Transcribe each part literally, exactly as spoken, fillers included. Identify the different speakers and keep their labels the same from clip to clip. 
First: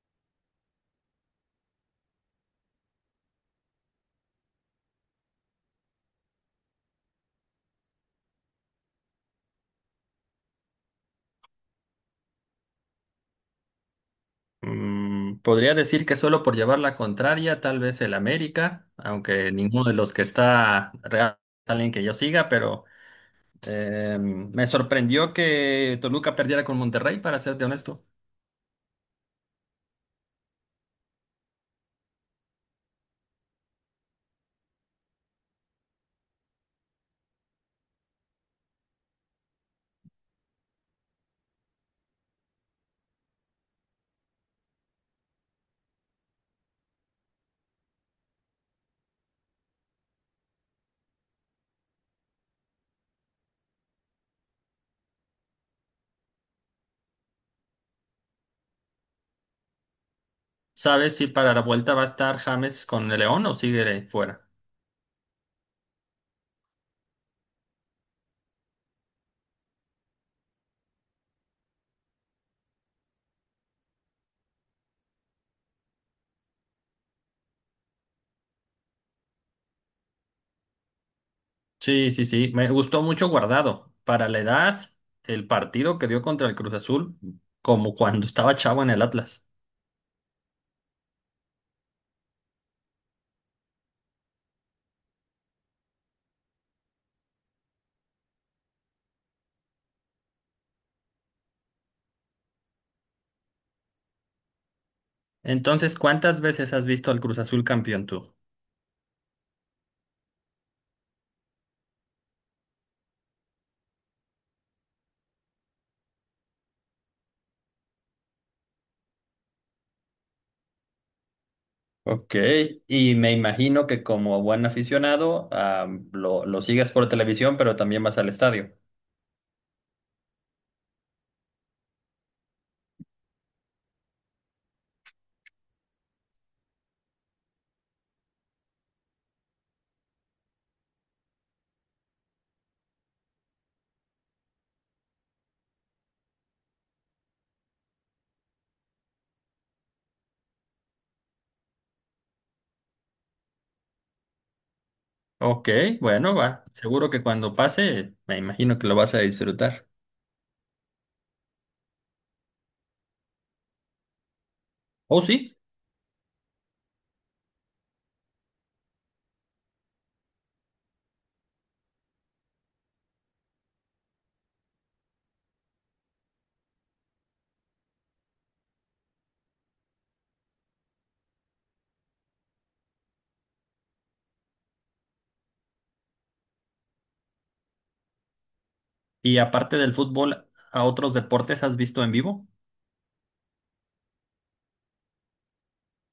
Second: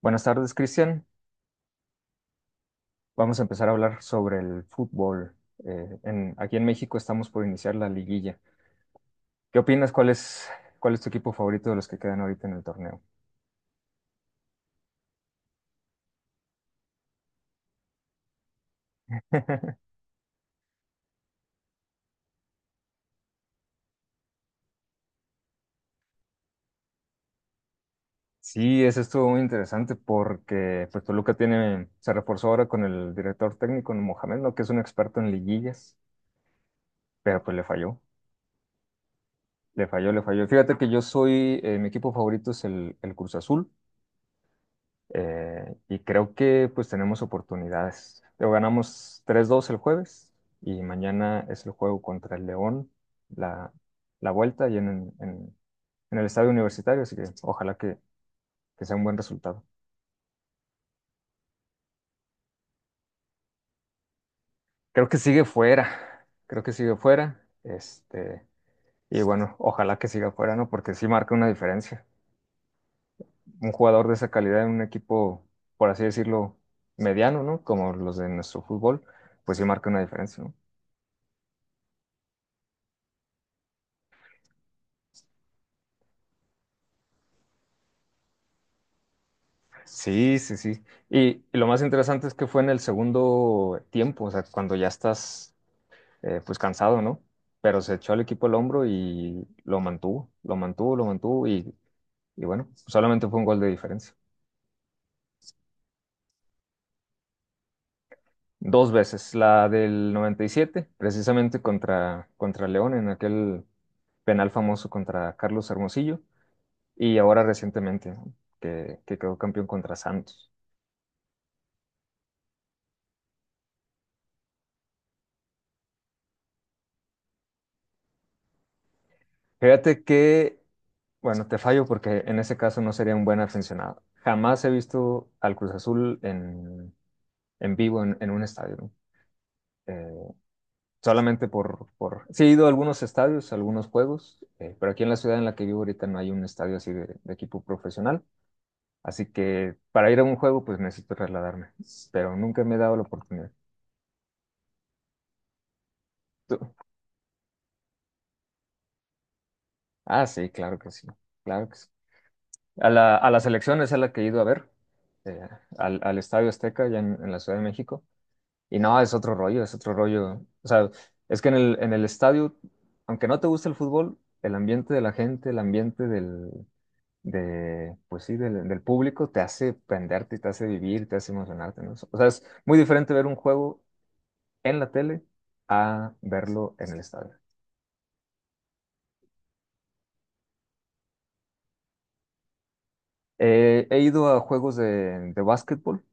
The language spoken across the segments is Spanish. Speaker 1: Buenas tardes, Cristian. Vamos a empezar a hablar sobre el fútbol. Eh, en- aquí en México estamos por iniciar la liguilla. ¿Qué opinas? ¿Cuál es, cuál es tu equipo favorito de los que quedan ahorita en el torneo?
Speaker 2: Mm, podría decir que solo por llevar la contraria, tal vez el América, aunque ninguno de los que está real es alguien que yo siga, pero eh, me sorprendió que Toluca perdiera con Monterrey, para serte honesto.
Speaker 1: Sí, eso estuvo muy interesante porque pues, Toluca tiene, se reforzó ahora con el director técnico Mohamed, ¿no?, que es un experto en liguillas, pero pues le falló, le falló, le falló. Fíjate que yo soy, eh, mi equipo favorito es el, el Cruz Azul. Eh, y creo que pues tenemos oportunidades. Lo ganamos tres dos el jueves y mañana es el juego contra el León, la, la vuelta y en, en- en el estadio universitario, así que ojalá que, que sea un buen resultado.
Speaker 2: ¿Sabes si para la vuelta va a estar James con el León o sigue fuera?
Speaker 1: Creo que sigue fuera, creo que sigue fuera, este, y bueno, ojalá que siga fuera, ¿no? Porque sí marca una diferencia. Un jugador de esa calidad en un equipo, por así decirlo, mediano, ¿no? Como los de nuestro fútbol, pues sí marca una diferencia, ¿no?
Speaker 2: Sí, sí, sí, me gustó mucho Guardado. Para la edad, el partido que dio contra el Cruz Azul, como cuando estaba chavo en el Atlas.
Speaker 1: Sí, sí, sí. Y, y lo más interesante es que fue en el segundo tiempo, o sea, cuando ya estás, eh, pues cansado, ¿no? Pero se echó al equipo el hombro y lo mantuvo, lo mantuvo, lo mantuvo, y, y bueno, solamente fue un gol de diferencia.
Speaker 2: Entonces, ¿cuántas veces has visto al Cruz Azul campeón tú?
Speaker 1: Dos veces, la del noventa y siete, precisamente contra, contra, León en aquel penal famoso contra Carlos Hermosillo y ahora recientemente, ¿no?, que, que quedó campeón contra Santos.
Speaker 2: Ok, y me imagino que como buen aficionado, ah, lo, lo sigas por televisión, pero también vas al estadio.
Speaker 1: Fíjate que Bueno, te fallo porque en ese caso no sería un buen aficionado. Jamás he visto al Cruz Azul en, en vivo, en, en un estadio, ¿no? Eh, solamente por, por... Sí, he ido a algunos estadios, a algunos juegos, eh, pero aquí en la ciudad en la que vivo ahorita no hay un estadio así de, de equipo profesional. Así que para ir a un juego, pues necesito trasladarme. Pero nunca me he dado la oportunidad.
Speaker 2: Ok, bueno, va.
Speaker 1: ¿Tú?
Speaker 2: Seguro que cuando pase, me imagino que lo vas a disfrutar.
Speaker 1: Ah, sí, claro que sí. Claro que sí. A la, a la selección es a la que he ido a ver,
Speaker 2: Oh,
Speaker 1: eh,
Speaker 2: sí.
Speaker 1: al, al Estadio Azteca, allá en en la Ciudad de México. Y no, es otro rollo, es otro rollo. O sea, es que en el, en el estadio, aunque no te guste el fútbol, el ambiente de la gente, el ambiente del, de, pues sí, del, del público te hace prenderte, te hace vivir, te hace emocionarte, ¿no? O sea, es muy diferente ver un juego en la tele a verlo en el estadio.
Speaker 2: Y aparte del fútbol, ¿a otros deportes has visto en vivo?
Speaker 1: Eh, he ido a juegos de, de básquetbol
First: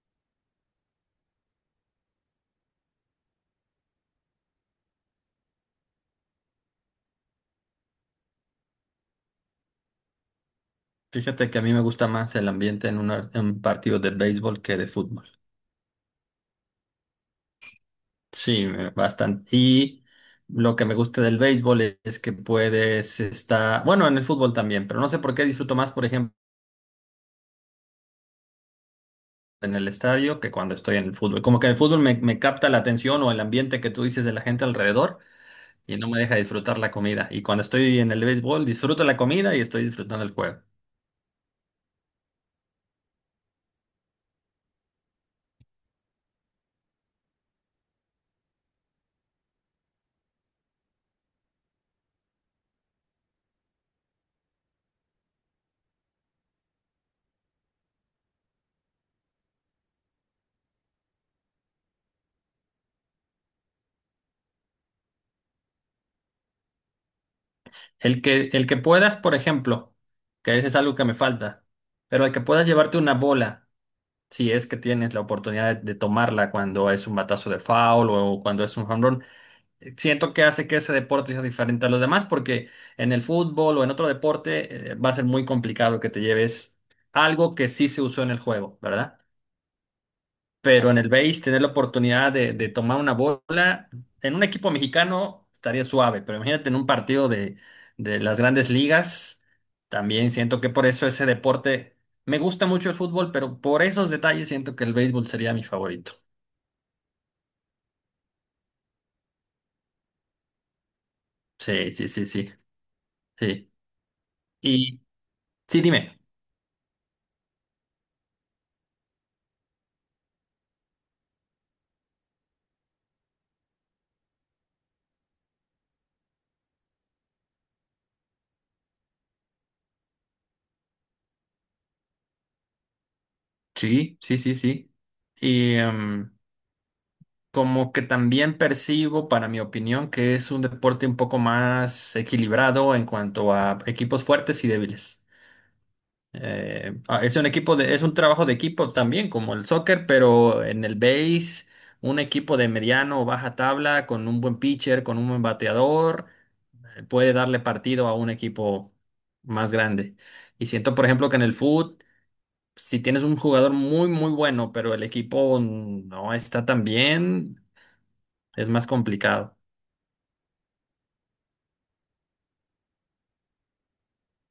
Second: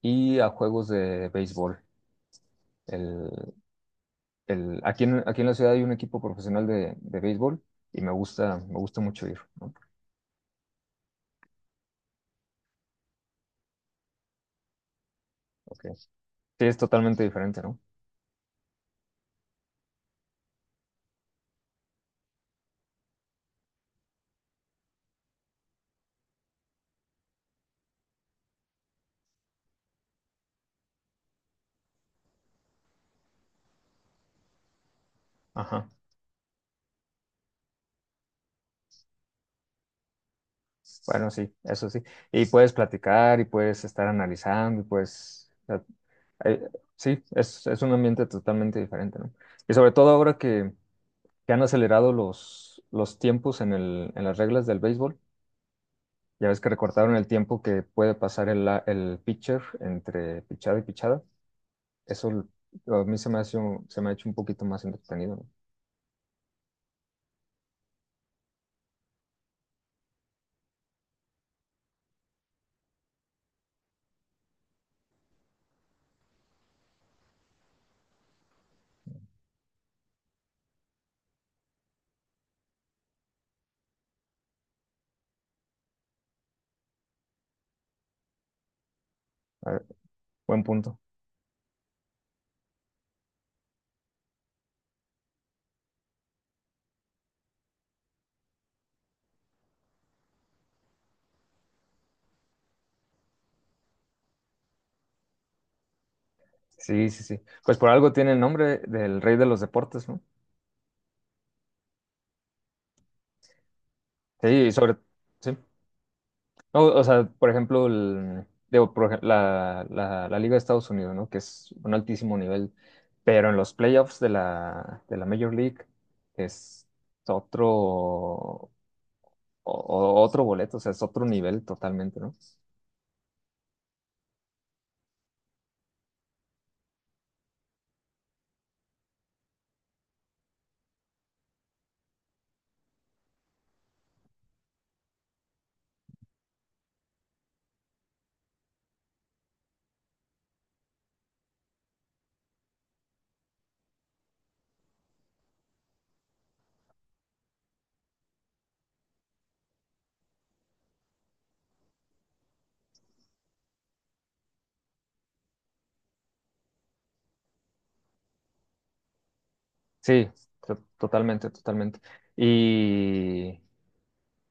Speaker 1: y a juegos de béisbol. El, el, aquí en, aquí en la ciudad hay un equipo profesional de, de béisbol y me gusta, me gusta mucho ir, ¿no?
Speaker 2: Fíjate que a mí me gusta más el ambiente en una- en un partido de béisbol que de fútbol.
Speaker 1: Ok. Sí, es totalmente diferente, ¿no?
Speaker 2: Sí, me- bastante. Y lo que me gusta del béisbol es que puedes estar, bueno, en el fútbol también, pero no sé por qué disfruto más, por ejemplo. En el estadio que cuando estoy en el fútbol. Como que en el fútbol me, me capta la atención o el ambiente que tú dices de la gente alrededor
Speaker 1: Ajá.
Speaker 2: y no me deja disfrutar la comida. Y cuando estoy en el béisbol, disfruto la comida y estoy disfrutando el juego.
Speaker 1: Bueno, sí, eso sí. Y puedes platicar y puedes estar analizando y puedes, o sea, eh, sí, es, es un ambiente totalmente diferente, ¿no? Y sobre todo ahora que, que han acelerado los, los tiempos en el, en las reglas del béisbol, ya ves que recortaron el tiempo que puede pasar el, la- el pitcher entre pichada y pichada. Eso a mí se me hace un- se me ha hecho un poquito más entretenido, ¿no?
Speaker 2: El que, el que puedas, por ejemplo, que eso es algo que me falta, pero el que puedas llevarte una bola, si es que tienes la oportunidad de, de tomarla cuando es un batazo de foul o cuando es un jonrón, siento que hace que ese deporte sea diferente a los demás, porque en el fútbol o en otro deporte eh, va a ser muy complicado que te lleves algo que sí se usó en el juego, ¿verdad?
Speaker 1: A ver, buen
Speaker 2: Pero en
Speaker 1: punto.
Speaker 2: el base, tener la oportunidad de, de tomar una bola, en un equipo mexicano estaría suave, pero imagínate en un partido de, de las grandes ligas, también siento que por eso ese deporte, me gusta mucho el fútbol, pero por esos detalles siento que el béisbol sería mi favorito.
Speaker 1: Sí, sí, sí. Pues por algo tiene el nombre del rey de los deportes, ¿no?
Speaker 2: Sí, sí, sí, sí, sí.
Speaker 1: Sí, sobre,
Speaker 2: Y
Speaker 1: sí.
Speaker 2: sí, dime.
Speaker 1: No, o sea, por ejemplo, el- digo, por ej- la, la- la Liga de Estados Unidos, ¿no? Que es un altísimo nivel, pero en los playoffs de la, de la Major League es otro, o- o- otro boleto, o sea, es otro nivel totalmente, ¿no?
Speaker 2: Sí, sí, sí, sí. Y em, como que también percibo, para mi opinión, que es un deporte un poco más equilibrado en cuanto a equipos fuertes y débiles. Eh, ah, es un equipo de, es un trabajo de equipo también, como el soccer, pero en el base, un equipo de mediano o baja tabla, con un buen pitcher, con un buen bateador, eh, puede darle partido a un equipo más grande. Y siento, por ejemplo, que en el fútbol si tienes un jugador muy, muy bueno, pero el equipo no está tan bien, es más complicado.
Speaker 1: Sí, to- totalmente, totalmente. Y,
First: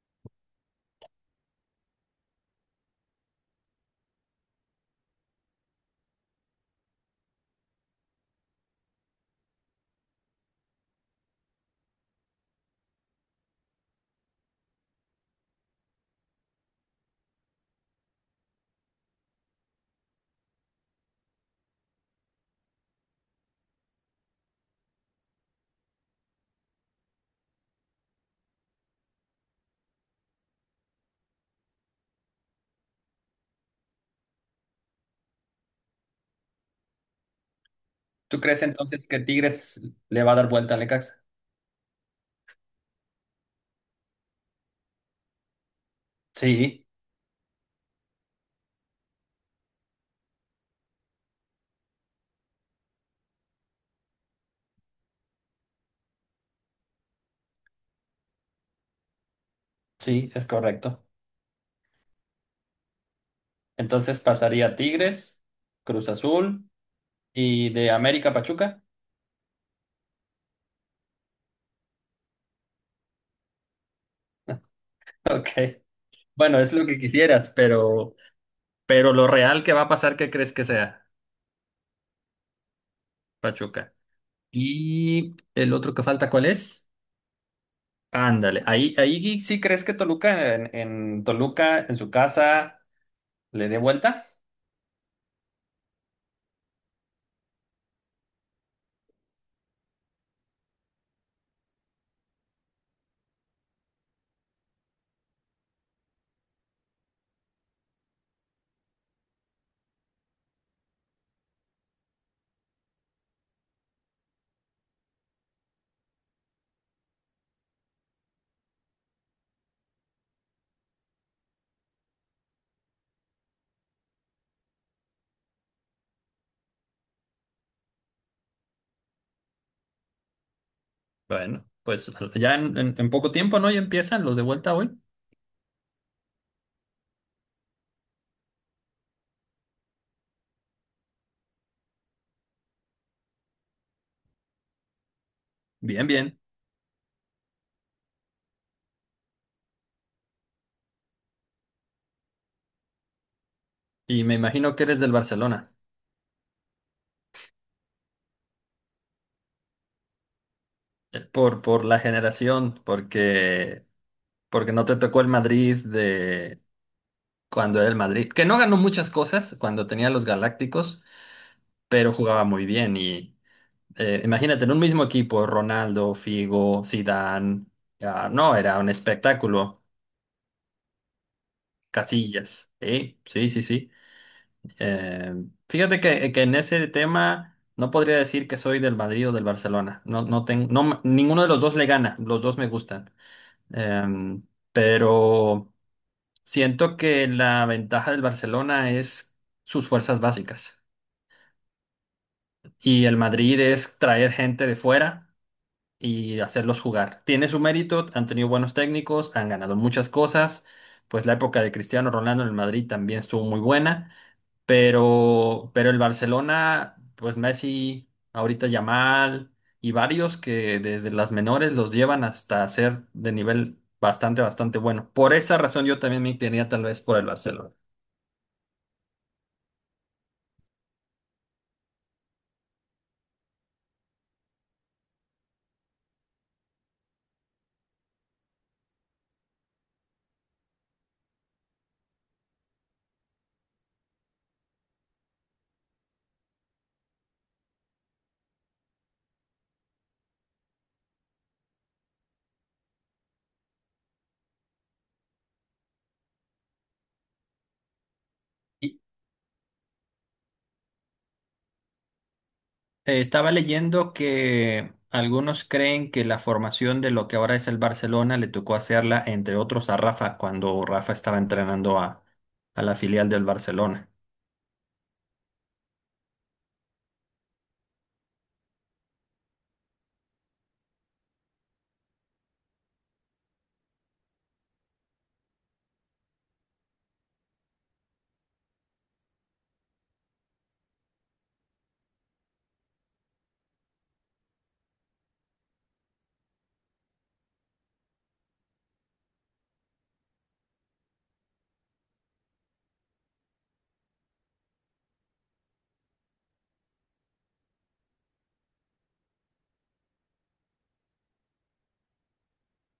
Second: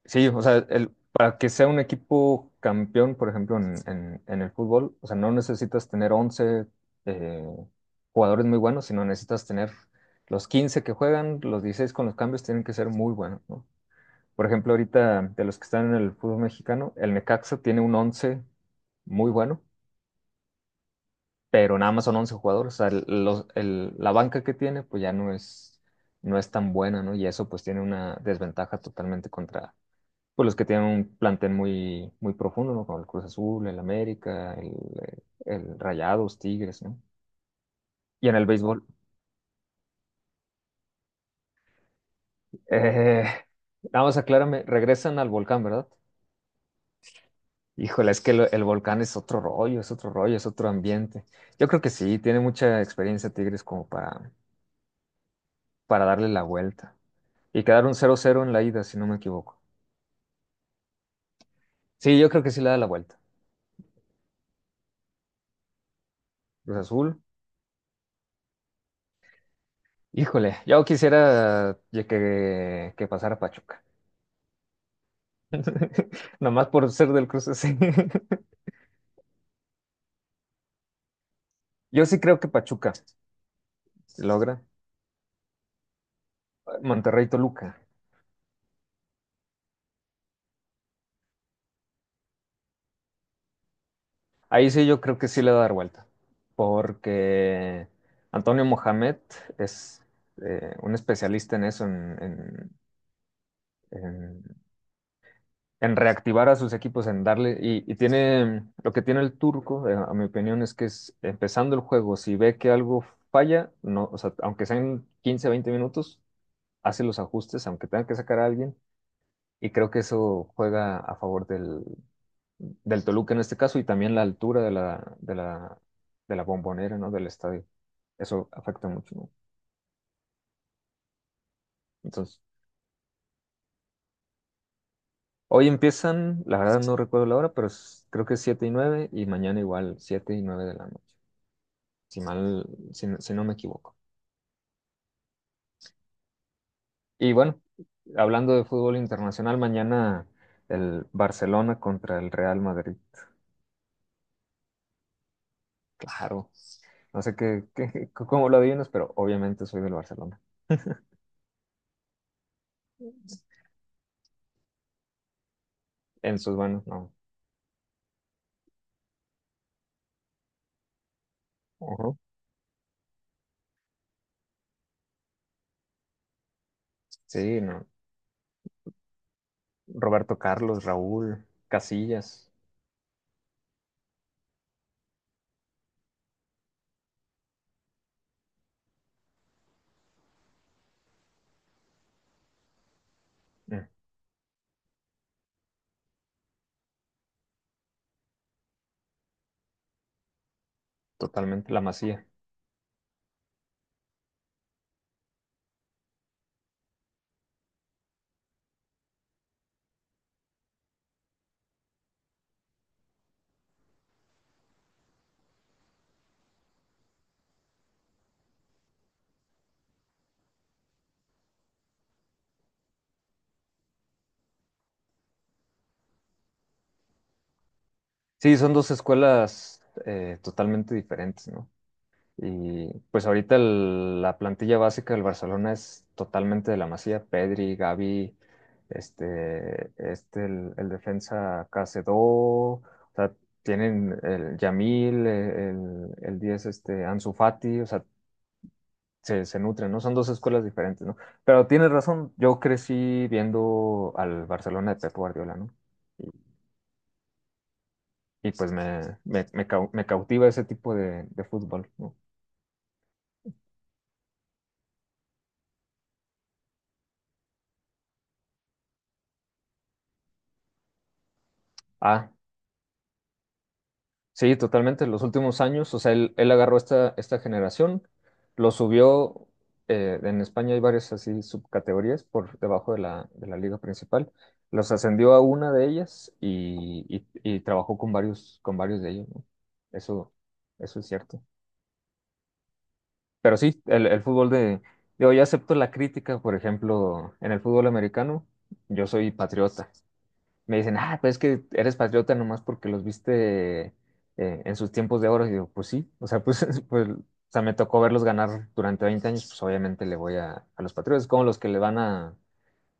Speaker 1: Sí, o sea, el, para que sea un equipo campeón, por ejemplo, en, en- en el fútbol, o sea, no necesitas tener once, eh, jugadores muy buenos, sino necesitas tener los quince que juegan, los dieciséis con los cambios tienen que ser muy buenos, ¿no? Por ejemplo, ahorita de los que están en el fútbol mexicano, el Necaxa tiene un once muy bueno, pero nada más son once jugadores, o sea, el- los- el- la banca que tiene, pues ya no es, no es tan buena, ¿no? Y eso pues tiene una desventaja totalmente contra pues los que tienen un plantel muy, muy profundo, ¿no? Como el Cruz Azul, el América, el, el Rayados, Tigres, ¿no? Y en
Speaker 2: ¿Tú
Speaker 1: el
Speaker 2: crees
Speaker 1: béisbol.
Speaker 2: entonces que Tigres le va a dar vuelta al Necaxa?
Speaker 1: Eh, Nada más aclárame, regresan al volcán, ¿verdad?
Speaker 2: Sí,
Speaker 1: Híjole, es que lo- el volcán es otro rollo, es otro rollo, es otro ambiente. Yo creo que sí, tiene mucha experiencia Tigres como para, para darle la vuelta. Y quedaron cero cero en la ida, si no me equivoco.
Speaker 2: sí, es correcto.
Speaker 1: Sí, yo creo que sí le da la vuelta.
Speaker 2: Entonces pasaría Tigres, Cruz Azul
Speaker 1: Cruz Azul,
Speaker 2: y de América Pachuca.
Speaker 1: híjole, yo quisiera que, que pasara Pachuca.
Speaker 2: Ok. Bueno,
Speaker 1: Nomás
Speaker 2: es lo
Speaker 1: por
Speaker 2: que
Speaker 1: ser del Cruz
Speaker 2: quisieras,
Speaker 1: Azul.
Speaker 2: pero, pero lo real que va a pasar, ¿qué crees que sea,
Speaker 1: Yo sí creo que Pachuca
Speaker 2: Pachuca?
Speaker 1: se logra.
Speaker 2: Y el otro que falta, ¿cuál es?
Speaker 1: Monterrey Toluca.
Speaker 2: Ándale, ahí, ahí sí crees que Toluca en, en Toluca, ¿en su casa? Le dé vuelta.
Speaker 1: Ahí sí yo creo que sí le va a dar vuelta. Porque Antonio Mohamed es, eh, un especialista en eso, en, en- en- en reactivar a sus equipos, en darle. Y, y tiene lo que tiene el turco, eh, a mi opinión, es que es empezando el juego, si ve que algo falla, no, o sea, aunque sean quince, veinte minutos, hace los ajustes, aunque tenga que sacar a alguien. Y creo que eso juega a favor del, del Toluca en este caso y también la altura de la, de la, de la Bombonera, ¿no? Del estadio. Eso afecta mucho, ¿no?
Speaker 2: Bueno, pues
Speaker 1: Entonces,
Speaker 2: ya en, en- en poco tiempo, ¿no? Ya empiezan los de vuelta hoy.
Speaker 1: hoy empiezan, la verdad no recuerdo la hora, pero es- creo que es siete y nueve y mañana igual siete y nueve de la noche, si mal, si, no- si no me equivoco.
Speaker 2: Bien, bien.
Speaker 1: Y bueno, hablando de fútbol internacional, mañana el Barcelona contra el Real Madrid.
Speaker 2: Y me imagino que eres del Barcelona,
Speaker 1: Claro, no sé qué, qué- cómo lo adivinas, pero obviamente soy del Barcelona.
Speaker 2: eh, por, por la generación, porque, porque no te tocó el Madrid
Speaker 1: En sus
Speaker 2: de
Speaker 1: manos no.
Speaker 2: cuando era el Madrid, que no ganó muchas cosas cuando tenía los Galácticos, pero
Speaker 1: Ujú.
Speaker 2: jugaba muy bien. Y eh, imagínate, en un mismo equipo, Ronaldo, Figo,
Speaker 1: Sí,
Speaker 2: Zidane,
Speaker 1: no.
Speaker 2: ah, no, era un espectáculo.
Speaker 1: Roberto Carlos, Raúl, Casillas,
Speaker 2: Casillas, ¿eh? Sí, sí, sí. Eh, fíjate que, que en ese tema no podría decir que soy del Madrid o del Barcelona. No, no tengo, no, me- ninguno de los dos le gana, los dos me gustan.
Speaker 1: mm,
Speaker 2: Eh, pero siento que la ventaja del Barcelona es sus fuerzas básicas.
Speaker 1: totalmente La Masía.
Speaker 2: Y el Madrid es traer gente de fuera y hacerlos jugar. Tiene su mérito, han tenido buenos técnicos, han ganado muchas cosas. Pues la época de Cristiano Ronaldo en el Madrid también estuvo muy buena. Pero, pero el Barcelona, pues Messi, ahorita Yamal y varios que desde las menores los llevan hasta ser de nivel bastante, bastante bueno. Por esa razón yo también me inclinaría tal vez por el Barcelona.
Speaker 1: Sí, son dos escuelas eh, totalmente diferentes, ¿no? Y pues ahorita el- la plantilla básica del Barcelona es totalmente de La Masía, Pedri, Gavi, este, este, el, el defensa Cacedó. O sea, tienen el Yamil, el, el, el diez, este, Ansu Fati. O sea, se, se nutren, ¿no? Son dos escuelas diferentes, ¿no? Pero tienes razón, yo crecí viendo al Barcelona de Pep Guardiola, ¿no? Y, y pues
Speaker 2: Y,
Speaker 1: me, me, me cau- me cautiva ese tipo de, de fútbol, ¿no?
Speaker 2: eh, estaba leyendo que algunos creen que la formación de lo que ahora es el Barcelona le tocó hacerla, entre otros, a Rafa cuando Rafa estaba entrenando a,
Speaker 1: Ah,
Speaker 2: a la filial del Barcelona.
Speaker 1: sí, totalmente, los últimos años, o sea, él, él agarró esta, esta generación, lo subió, eh, en España hay varias así subcategorías por debajo de la, de la liga principal, los ascendió a una de ellas y, y, y trabajó con varios, con varios de ellos, ¿no? Eso, eso es cierto. Pero sí, el, el fútbol de, digo, yo acepto la crítica, por ejemplo, en el fútbol americano, yo soy patriota. Me dicen, ah, pues es que eres patriota nomás porque los viste eh, en sus tiempos de oro. Y digo, pues sí, o sea, pues, pues, o sea, me tocó verlos ganar durante veinte años, pues obviamente le voy a, a los patriotas, como los que le van a,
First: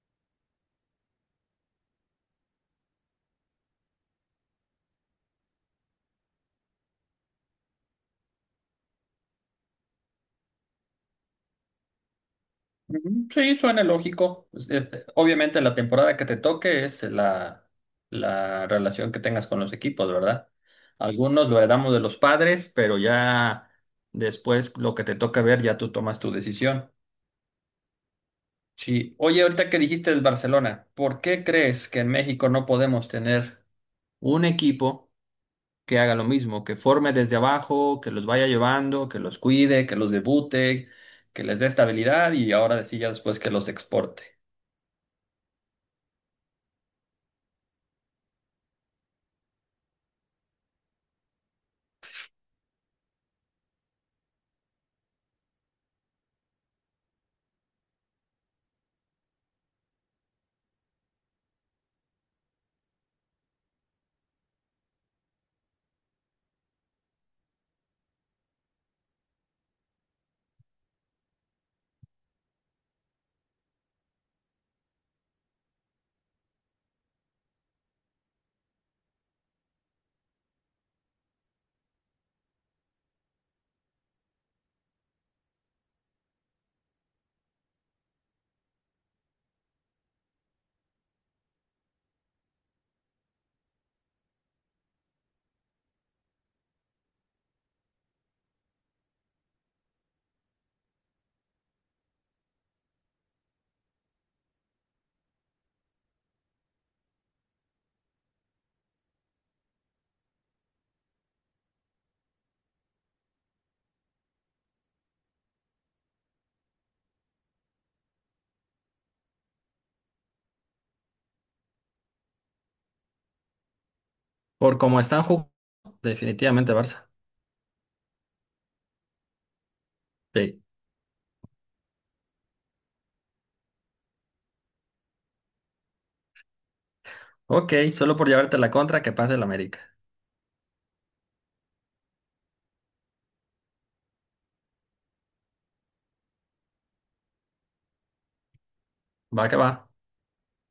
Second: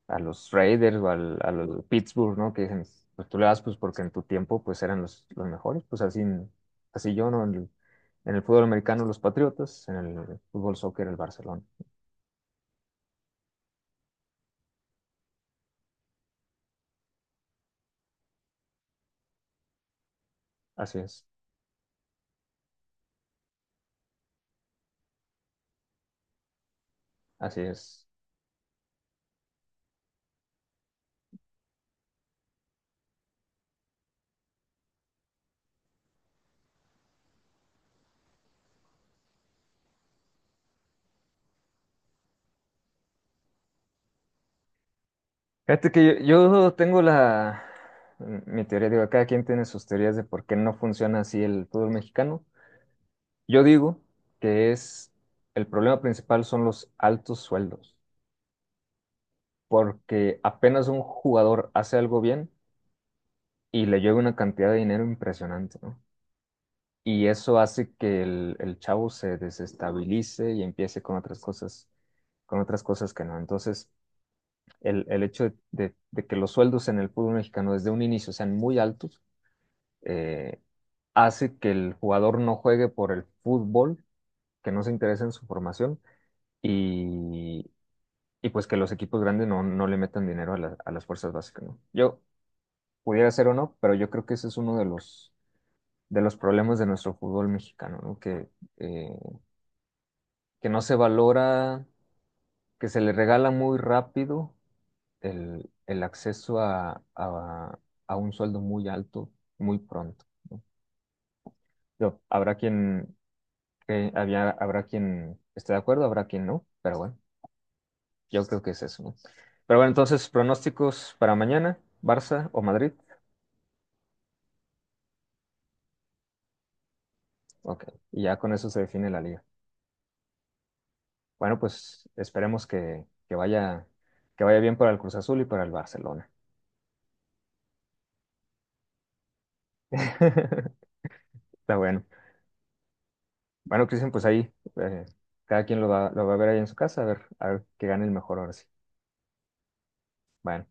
Speaker 1: a los Raiders o al- a los Pittsburgh, ¿no? Que dicen, pues tú le das pues porque en tu tiempo pues eran los, los mejores, pues así, así yo, ¿no? En el, en el fútbol americano los Patriotas, en el fútbol soccer el Barcelona.
Speaker 2: Ujú, sí, suena lógico. Pues, eh, eh, obviamente la temporada que te toque es la, la relación que tengas con los equipos, ¿verdad?
Speaker 1: Así es,
Speaker 2: Algunos lo heredamos de los padres, pero ya después lo que te toca ver, ya tú tomas tu decisión.
Speaker 1: así es.
Speaker 2: Sí, oye, ahorita que dijiste del Barcelona, ¿por qué crees que en México no podemos tener un equipo que haga lo mismo, que forme desde abajo, que los vaya llevando, que los cuide, que los debute, que les dé estabilidad y ahora sí ya después que los exporte?
Speaker 1: Fíjate que yo, yo tengo la, mi teoría, digo, cada quien tiene sus teorías de por qué no funciona así el fútbol mexicano. Yo digo que es, el problema principal son los altos sueldos, porque apenas un jugador hace algo bien, y le llega una cantidad de dinero impresionante, ¿no? Y eso hace que el, el chavo se desestabilice y empiece con otras cosas, con otras cosas que no. Entonces, el, el hecho de, de- de que los sueldos en el fútbol mexicano desde un inicio sean muy altos, eh, hace que el jugador no juegue por el fútbol, que no se interese en su formación y, y pues que los equipos grandes no, no le metan dinero a, la- a las fuerzas básicas, ¿no? Yo pudiera ser o no, pero yo creo que ese es uno de los de los problemas de nuestro fútbol mexicano, ¿no? Que, eh, que no se valora, que se le regala muy rápido el, el acceso a, a- a un sueldo muy alto muy pronto. Yo, habrá quien, que había, habrá quien esté de acuerdo, habrá quien no, pero bueno, yo creo que es eso, ¿no? Pero bueno, entonces, pronósticos para mañana, Barça o Madrid.
Speaker 2: Por cómo están jugando, definitivamente Barça.
Speaker 1: Ok, y ya con eso se define la liga.
Speaker 2: Sí.
Speaker 1: Bueno, pues esperemos que, que vaya, que vaya bien para el Cruz Azul y para el Barcelona.
Speaker 2: Ok, solo por llevarte la contra que pase el América.
Speaker 1: Está bueno. Bueno, Cristian, pues ahí eh, cada quien lo va, lo va a ver ahí en su casa, a ver, a ver que gane el mejor ahora sí.
Speaker 2: Va que va.
Speaker 1: Bueno.